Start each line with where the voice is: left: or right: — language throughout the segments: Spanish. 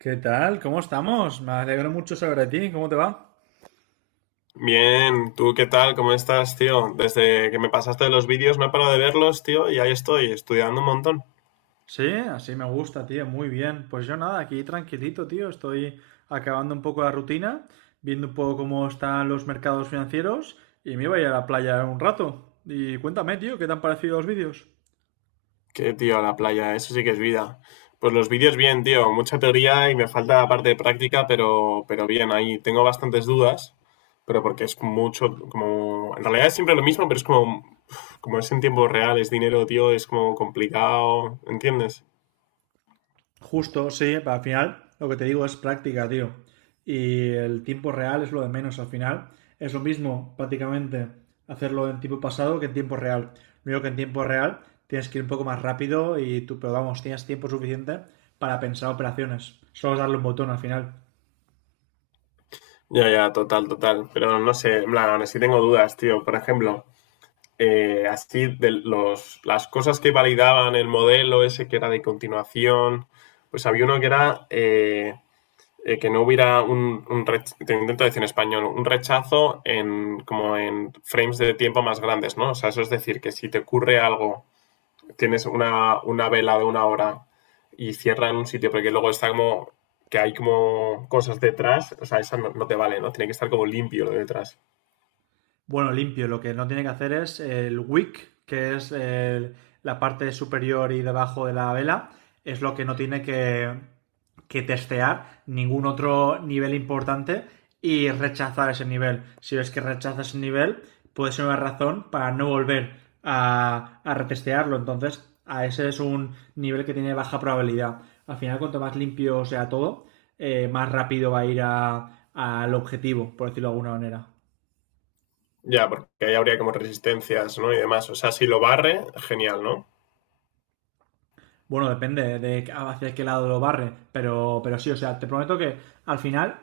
right: ¿Qué tal? ¿Cómo estamos? Me alegro mucho saber de ti. ¿Cómo te va?
left: Bien, ¿tú qué tal? ¿Cómo estás, tío? Desde que me pasaste los vídeos no he parado de verlos, tío, y ahí estoy, estudiando un montón.
right: Sí, así me gusta, tío. Muy bien. Pues yo nada, aquí tranquilito, tío. Estoy acabando un poco la rutina, viendo un poco cómo están los mercados financieros y me iba a ir a la playa un rato. Y cuéntame, tío, ¿qué te han parecido los vídeos?
left: Qué tío, la playa, eso sí que es vida. Pues los vídeos bien, tío, mucha teoría y me falta la parte de práctica, pero bien, ahí tengo bastantes dudas, pero porque es mucho, como, en realidad es siempre lo mismo, pero es como, como es en tiempo real, es dinero, tío, es como complicado, ¿entiendes?
right: Justo, sí, pero al final lo que te digo es práctica, tío. Y el tiempo real es lo de menos al final. Es lo mismo prácticamente hacerlo en tiempo pasado que en tiempo real. Lo único que en tiempo real tienes que ir un poco más rápido y tú, pero vamos, tienes tiempo suficiente para pensar operaciones. Solo es darle un botón al final.
left: Ya, ya, total, total, pero no sé, en plan, aún así tengo dudas, tío, por ejemplo. Las cosas que validaban el modelo ese que era de continuación, pues había uno que era que no hubiera un te intento decir en español, un rechazo en como en frames de tiempo más grandes, ¿no? O sea, eso es decir, que si te ocurre algo, tienes una vela de 1 hora y cierra en un sitio, porque luego está como que hay como cosas detrás, o sea, esa no te vale, ¿no? Tiene que estar como limpio lo de detrás.
right: Bueno, limpio, lo que no tiene que hacer es el wick, que es la parte superior y debajo de la vela, es lo que no tiene que testear ningún otro nivel importante y rechazar ese nivel. Si ves que rechaza ese nivel, puede ser una razón para no volver a retestearlo. Entonces, a ese es un nivel que tiene baja probabilidad. Al final, cuanto más limpio sea todo, más rápido va a al objetivo, por decirlo de alguna manera.
left: Ya, porque ahí habría como resistencias, ¿no? Y demás. O sea, si lo barre, genial, ¿no?
right: Bueno, depende de hacia qué lado lo barre, pero sí, o sea, te prometo que al final,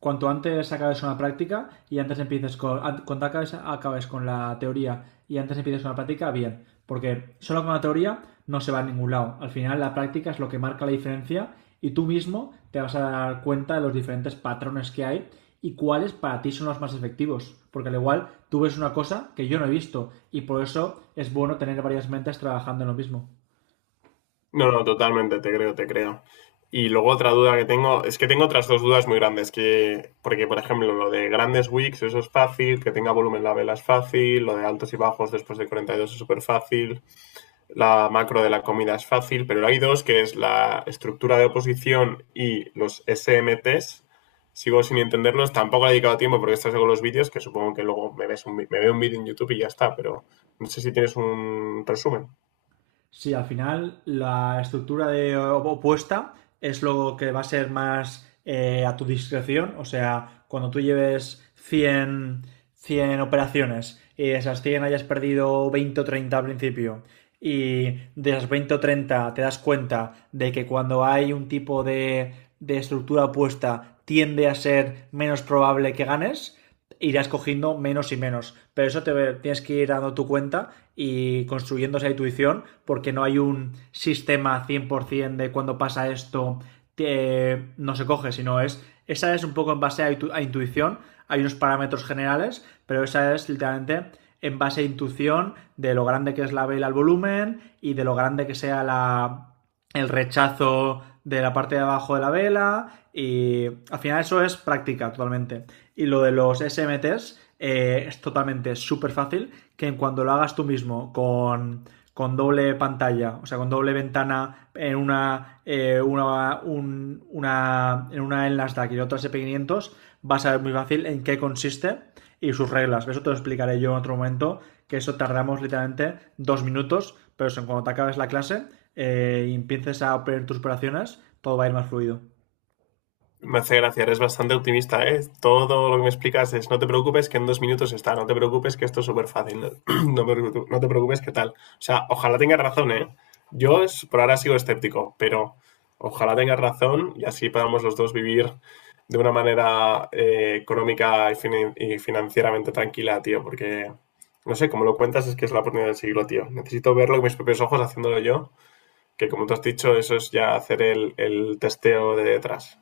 right: cuanto antes acabes una práctica y antes empieces cuanto acabes con la teoría y antes empieces con la práctica, bien, porque solo con la teoría no se va a ningún lado. Al final la práctica es lo que marca la diferencia y tú mismo te vas a dar cuenta de los diferentes patrones que hay y cuáles para ti son los más efectivos. Porque al igual tú ves una cosa que yo no he visto y por eso es bueno tener varias mentes trabajando en lo mismo.
left: No, no, totalmente, te creo, te creo. Y luego otra duda que tengo, es que tengo otras dos dudas muy grandes, que, porque por ejemplo lo de grandes wicks, eso es fácil, que tenga volumen la vela es fácil, lo de altos y bajos después de 42 es súper fácil, la macro de la comida es fácil, pero hay dos, que es la estructura de oposición y los SMTs. Sigo sin entenderlos, tampoco he dedicado tiempo porque estás con los vídeos, que supongo que luego me veo un vídeo en YouTube y ya está, pero no sé si tienes un resumen.
right: Sí, al final la estructura de opuesta es lo que va a ser más a tu discreción. O sea, cuando tú lleves 100 operaciones y de esas 100 hayas perdido 20 o 30 al principio y de esas 20 o 30 te das cuenta de que cuando hay un tipo de estructura opuesta tiende a ser menos probable que ganes, irás cogiendo menos y menos. Pero eso te tienes que ir dando tu cuenta y construyendo esa intuición porque no hay un sistema 100% de cuando pasa esto no se coge, sino es esa es un poco en base a intuición, hay unos parámetros generales, pero esa es literalmente en base a intuición de lo grande que es la vela al volumen y de lo grande que sea la el rechazo de la parte de abajo de la vela y al final eso es práctica totalmente. Y lo de los S SMTs es totalmente súper fácil que en cuando lo hagas tú mismo con doble pantalla, o sea, con doble ventana en una, un, una en Nasdaq y en otra SP500, vas a ver muy fácil en qué consiste y sus reglas. Eso te lo explicaré yo en otro momento, que eso tardamos literalmente dos minutos, pero eso, cuando te acabes la clase y empieces a operar tus operaciones, todo va a ir más fluido.
left: Me hace gracia, eres bastante optimista, ¿eh? Todo lo que me explicas es, no te preocupes que en 2 minutos está, no te preocupes que esto es súper fácil, no, no te preocupes que tal. O sea, ojalá tengas razón, ¿eh? Por ahora sigo escéptico, pero ojalá tengas razón y así podamos los dos vivir de una manera económica y financieramente tranquila, tío, porque, no sé, como lo cuentas es que es la oportunidad del siglo, tío. Necesito verlo con mis propios ojos haciéndolo yo, que como tú has dicho, eso es ya hacer el testeo de detrás.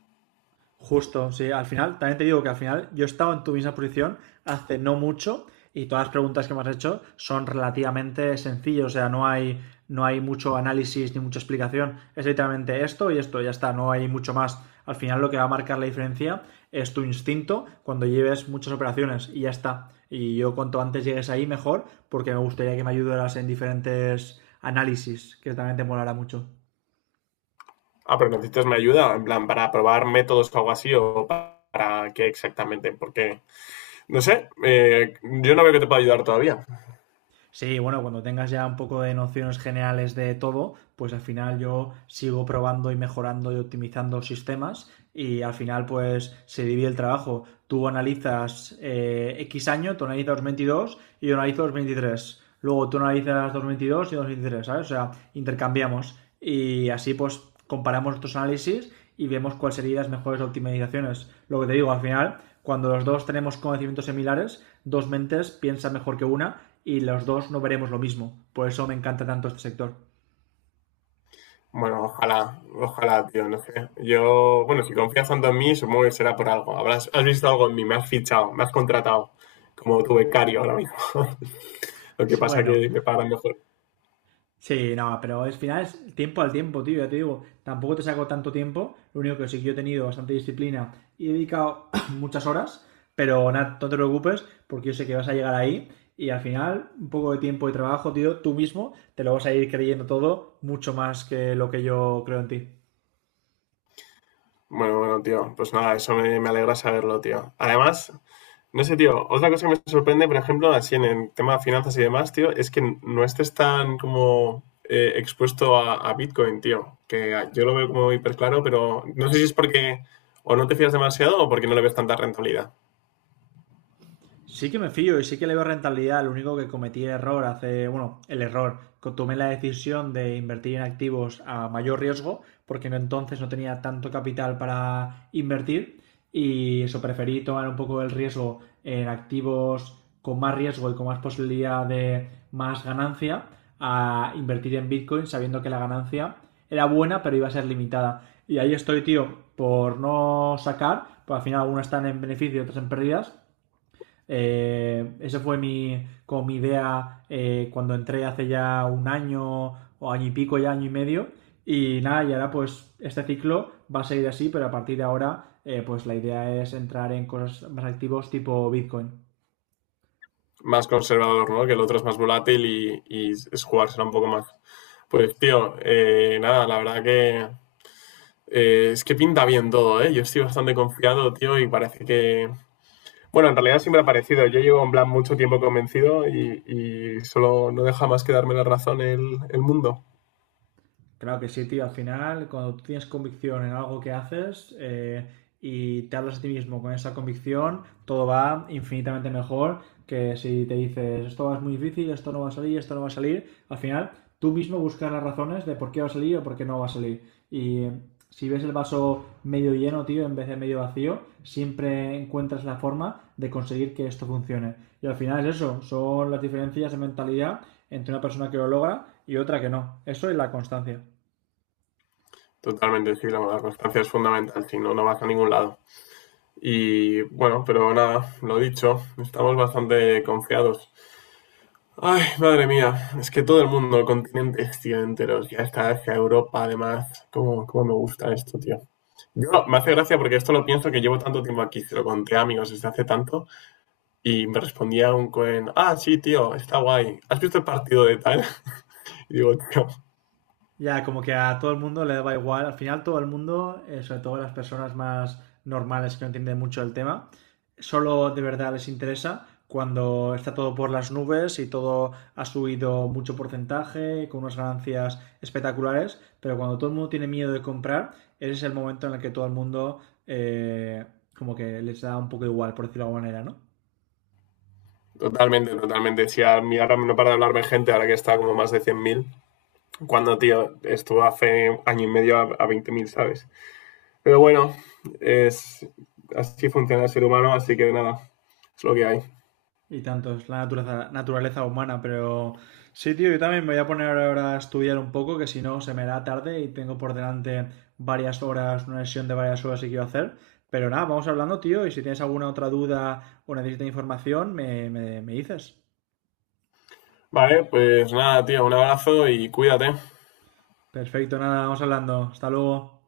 right: Justo, sí, al final, también te digo que al final yo he estado en tu misma posición hace no mucho y todas las preguntas que me has hecho son relativamente sencillas, o sea, no hay, no hay mucho análisis ni mucha explicación, es literalmente esto y esto, ya está, no hay mucho más. Al final lo que va a marcar la diferencia es tu instinto cuando lleves muchas operaciones y ya está. Y yo cuanto antes llegues ahí mejor porque me gustaría que me ayudaras en diferentes análisis, que también te molará mucho.
left: Ah, pero necesitas mi ayuda, en plan, para probar métodos o algo así, para qué exactamente, porque, no sé, yo no veo que te pueda ayudar todavía.
right: Sí, bueno, cuando tengas ya un poco de nociones generales de todo, pues al final yo sigo probando y mejorando y optimizando sistemas y al final pues se divide el trabajo. Tú analizas X año, tú analizas 2022 y yo analizo 2023. Luego tú analizas 2022 y 2023, ¿sabes? O sea, intercambiamos y así pues comparamos nuestros análisis y vemos cuáles serían las mejores optimizaciones. Lo que te digo, al final, cuando los dos tenemos conocimientos similares, dos mentes piensan mejor que una y los dos no veremos lo mismo. Por eso me encanta tanto este sector.
left: Bueno, ojalá, ojalá, tío, no sé. Yo, bueno, si confías tanto en mí, supongo que será por algo. Habrás, has visto algo en mí, me has fichado, me has contratado como tu becario ahora mismo. Lo que pasa
right: Bueno,
left: que me pagan mejor.
right: sí, no, pero al final es tiempo al tiempo, tío, ya te digo, tampoco te saco tanto tiempo, lo único que sí que yo he tenido bastante disciplina y he dedicado muchas horas, pero nada, no te preocupes porque yo sé que vas a llegar ahí y al final un poco de tiempo y trabajo, tío, tú mismo te lo vas a ir creyendo todo mucho más que lo que yo creo en ti.
left: Bueno, bueno, tío, pues nada, me alegra saberlo, tío. Además, no sé, tío, otra cosa que me sorprende, por ejemplo, así en el tema de finanzas y demás, tío, es que no estés tan como expuesto a Bitcoin, tío. Yo lo veo como hiper claro, pero no sé si es porque o no te fías demasiado o porque no le ves tanta rentabilidad.
right: Sí que me fío y sí que le veo rentabilidad. Lo único que cometí error hace, bueno, el error, que tomé la decisión de invertir en activos a mayor riesgo, porque entonces no tenía tanto capital para invertir y eso preferí tomar un poco el riesgo en activos con más riesgo y con más posibilidad de más ganancia a invertir en Bitcoin sabiendo que la ganancia era buena pero iba a ser limitada. Y ahí estoy, tío, por no sacar, pues al final algunas están en beneficio y otras en pérdidas esa fue como mi idea cuando entré hace ya un año o año y pico, ya año y medio. Y nada, y ahora pues este ciclo va a seguir así, pero a partir de ahora pues la idea es entrar en cosas más activos tipo Bitcoin.
left: Más conservador, ¿no? Que el otro es más volátil y es jugársela un poco más. Pues, tío, nada, la verdad que es que pinta bien todo, ¿eh? Yo estoy bastante confiado, tío, y parece que, bueno, en realidad siempre ha parecido. Yo llevo en plan mucho tiempo convencido y solo no deja más que darme la razón el mundo.
right: Claro que sí, tío. Al final, cuando tú tienes convicción en algo que haces y te hablas a ti mismo con esa convicción, todo va infinitamente mejor que si te dices esto es muy difícil, esto no va a salir, esto no va a salir. Al final, tú mismo buscas las razones de por qué va a salir o por qué no va a salir. Y si ves el vaso medio lleno, tío, en vez de medio vacío, siempre encuentras la forma de conseguir que esto funcione. Y al final es eso, son las diferencias de mentalidad entre una persona que lo logra y otra que no. Eso es la constancia.
left: Totalmente, sí, la constancia es fundamental, si no, no vas a ningún lado. Y bueno, pero nada, lo dicho, estamos bastante confiados. Ay, madre mía, es que todo el mundo, el continente, tío, enteros, ya está hacia Europa, además, cómo, cómo me gusta esto, tío. Yo, me hace gracia porque esto lo pienso que llevo tanto tiempo aquí, se lo conté a amigos desde hace tanto, y me respondía un cohen, ah, sí, tío, está guay. ¿Has visto el partido de tal? Y digo, tío,
right: Ya, como que a todo el mundo le daba igual. Al final todo el mundo, sobre todo las personas más normales que no entienden mucho el tema, solo de verdad les interesa cuando está todo por las nubes y todo ha subido mucho porcentaje, con unas ganancias espectaculares, pero cuando todo el mundo tiene miedo de comprar, ese es el momento en el que todo el mundo eh, como que les da un poco igual, por decirlo de alguna manera, ¿no?
left: totalmente, totalmente. Si a mí ahora no para de hablarme gente, ahora que está como más de 100.000 cuando, tío, estuvo hace año y medio a 20.000, ¿sabes? Pero bueno, es, así funciona el ser humano, así que nada, es lo que hay.
right: Y tanto, es la naturaleza, naturaleza humana, pero sí, tío, yo también me voy a poner ahora a estudiar un poco, que si no se me hará tarde y tengo por delante varias horas, una sesión de varias horas que quiero hacer. Pero nada, vamos hablando, tío, y si tienes alguna otra duda o necesitas información, me dices.
left: Vale, pues nada, tío, un abrazo y cuídate.
right: Perfecto, nada, vamos hablando. Hasta luego.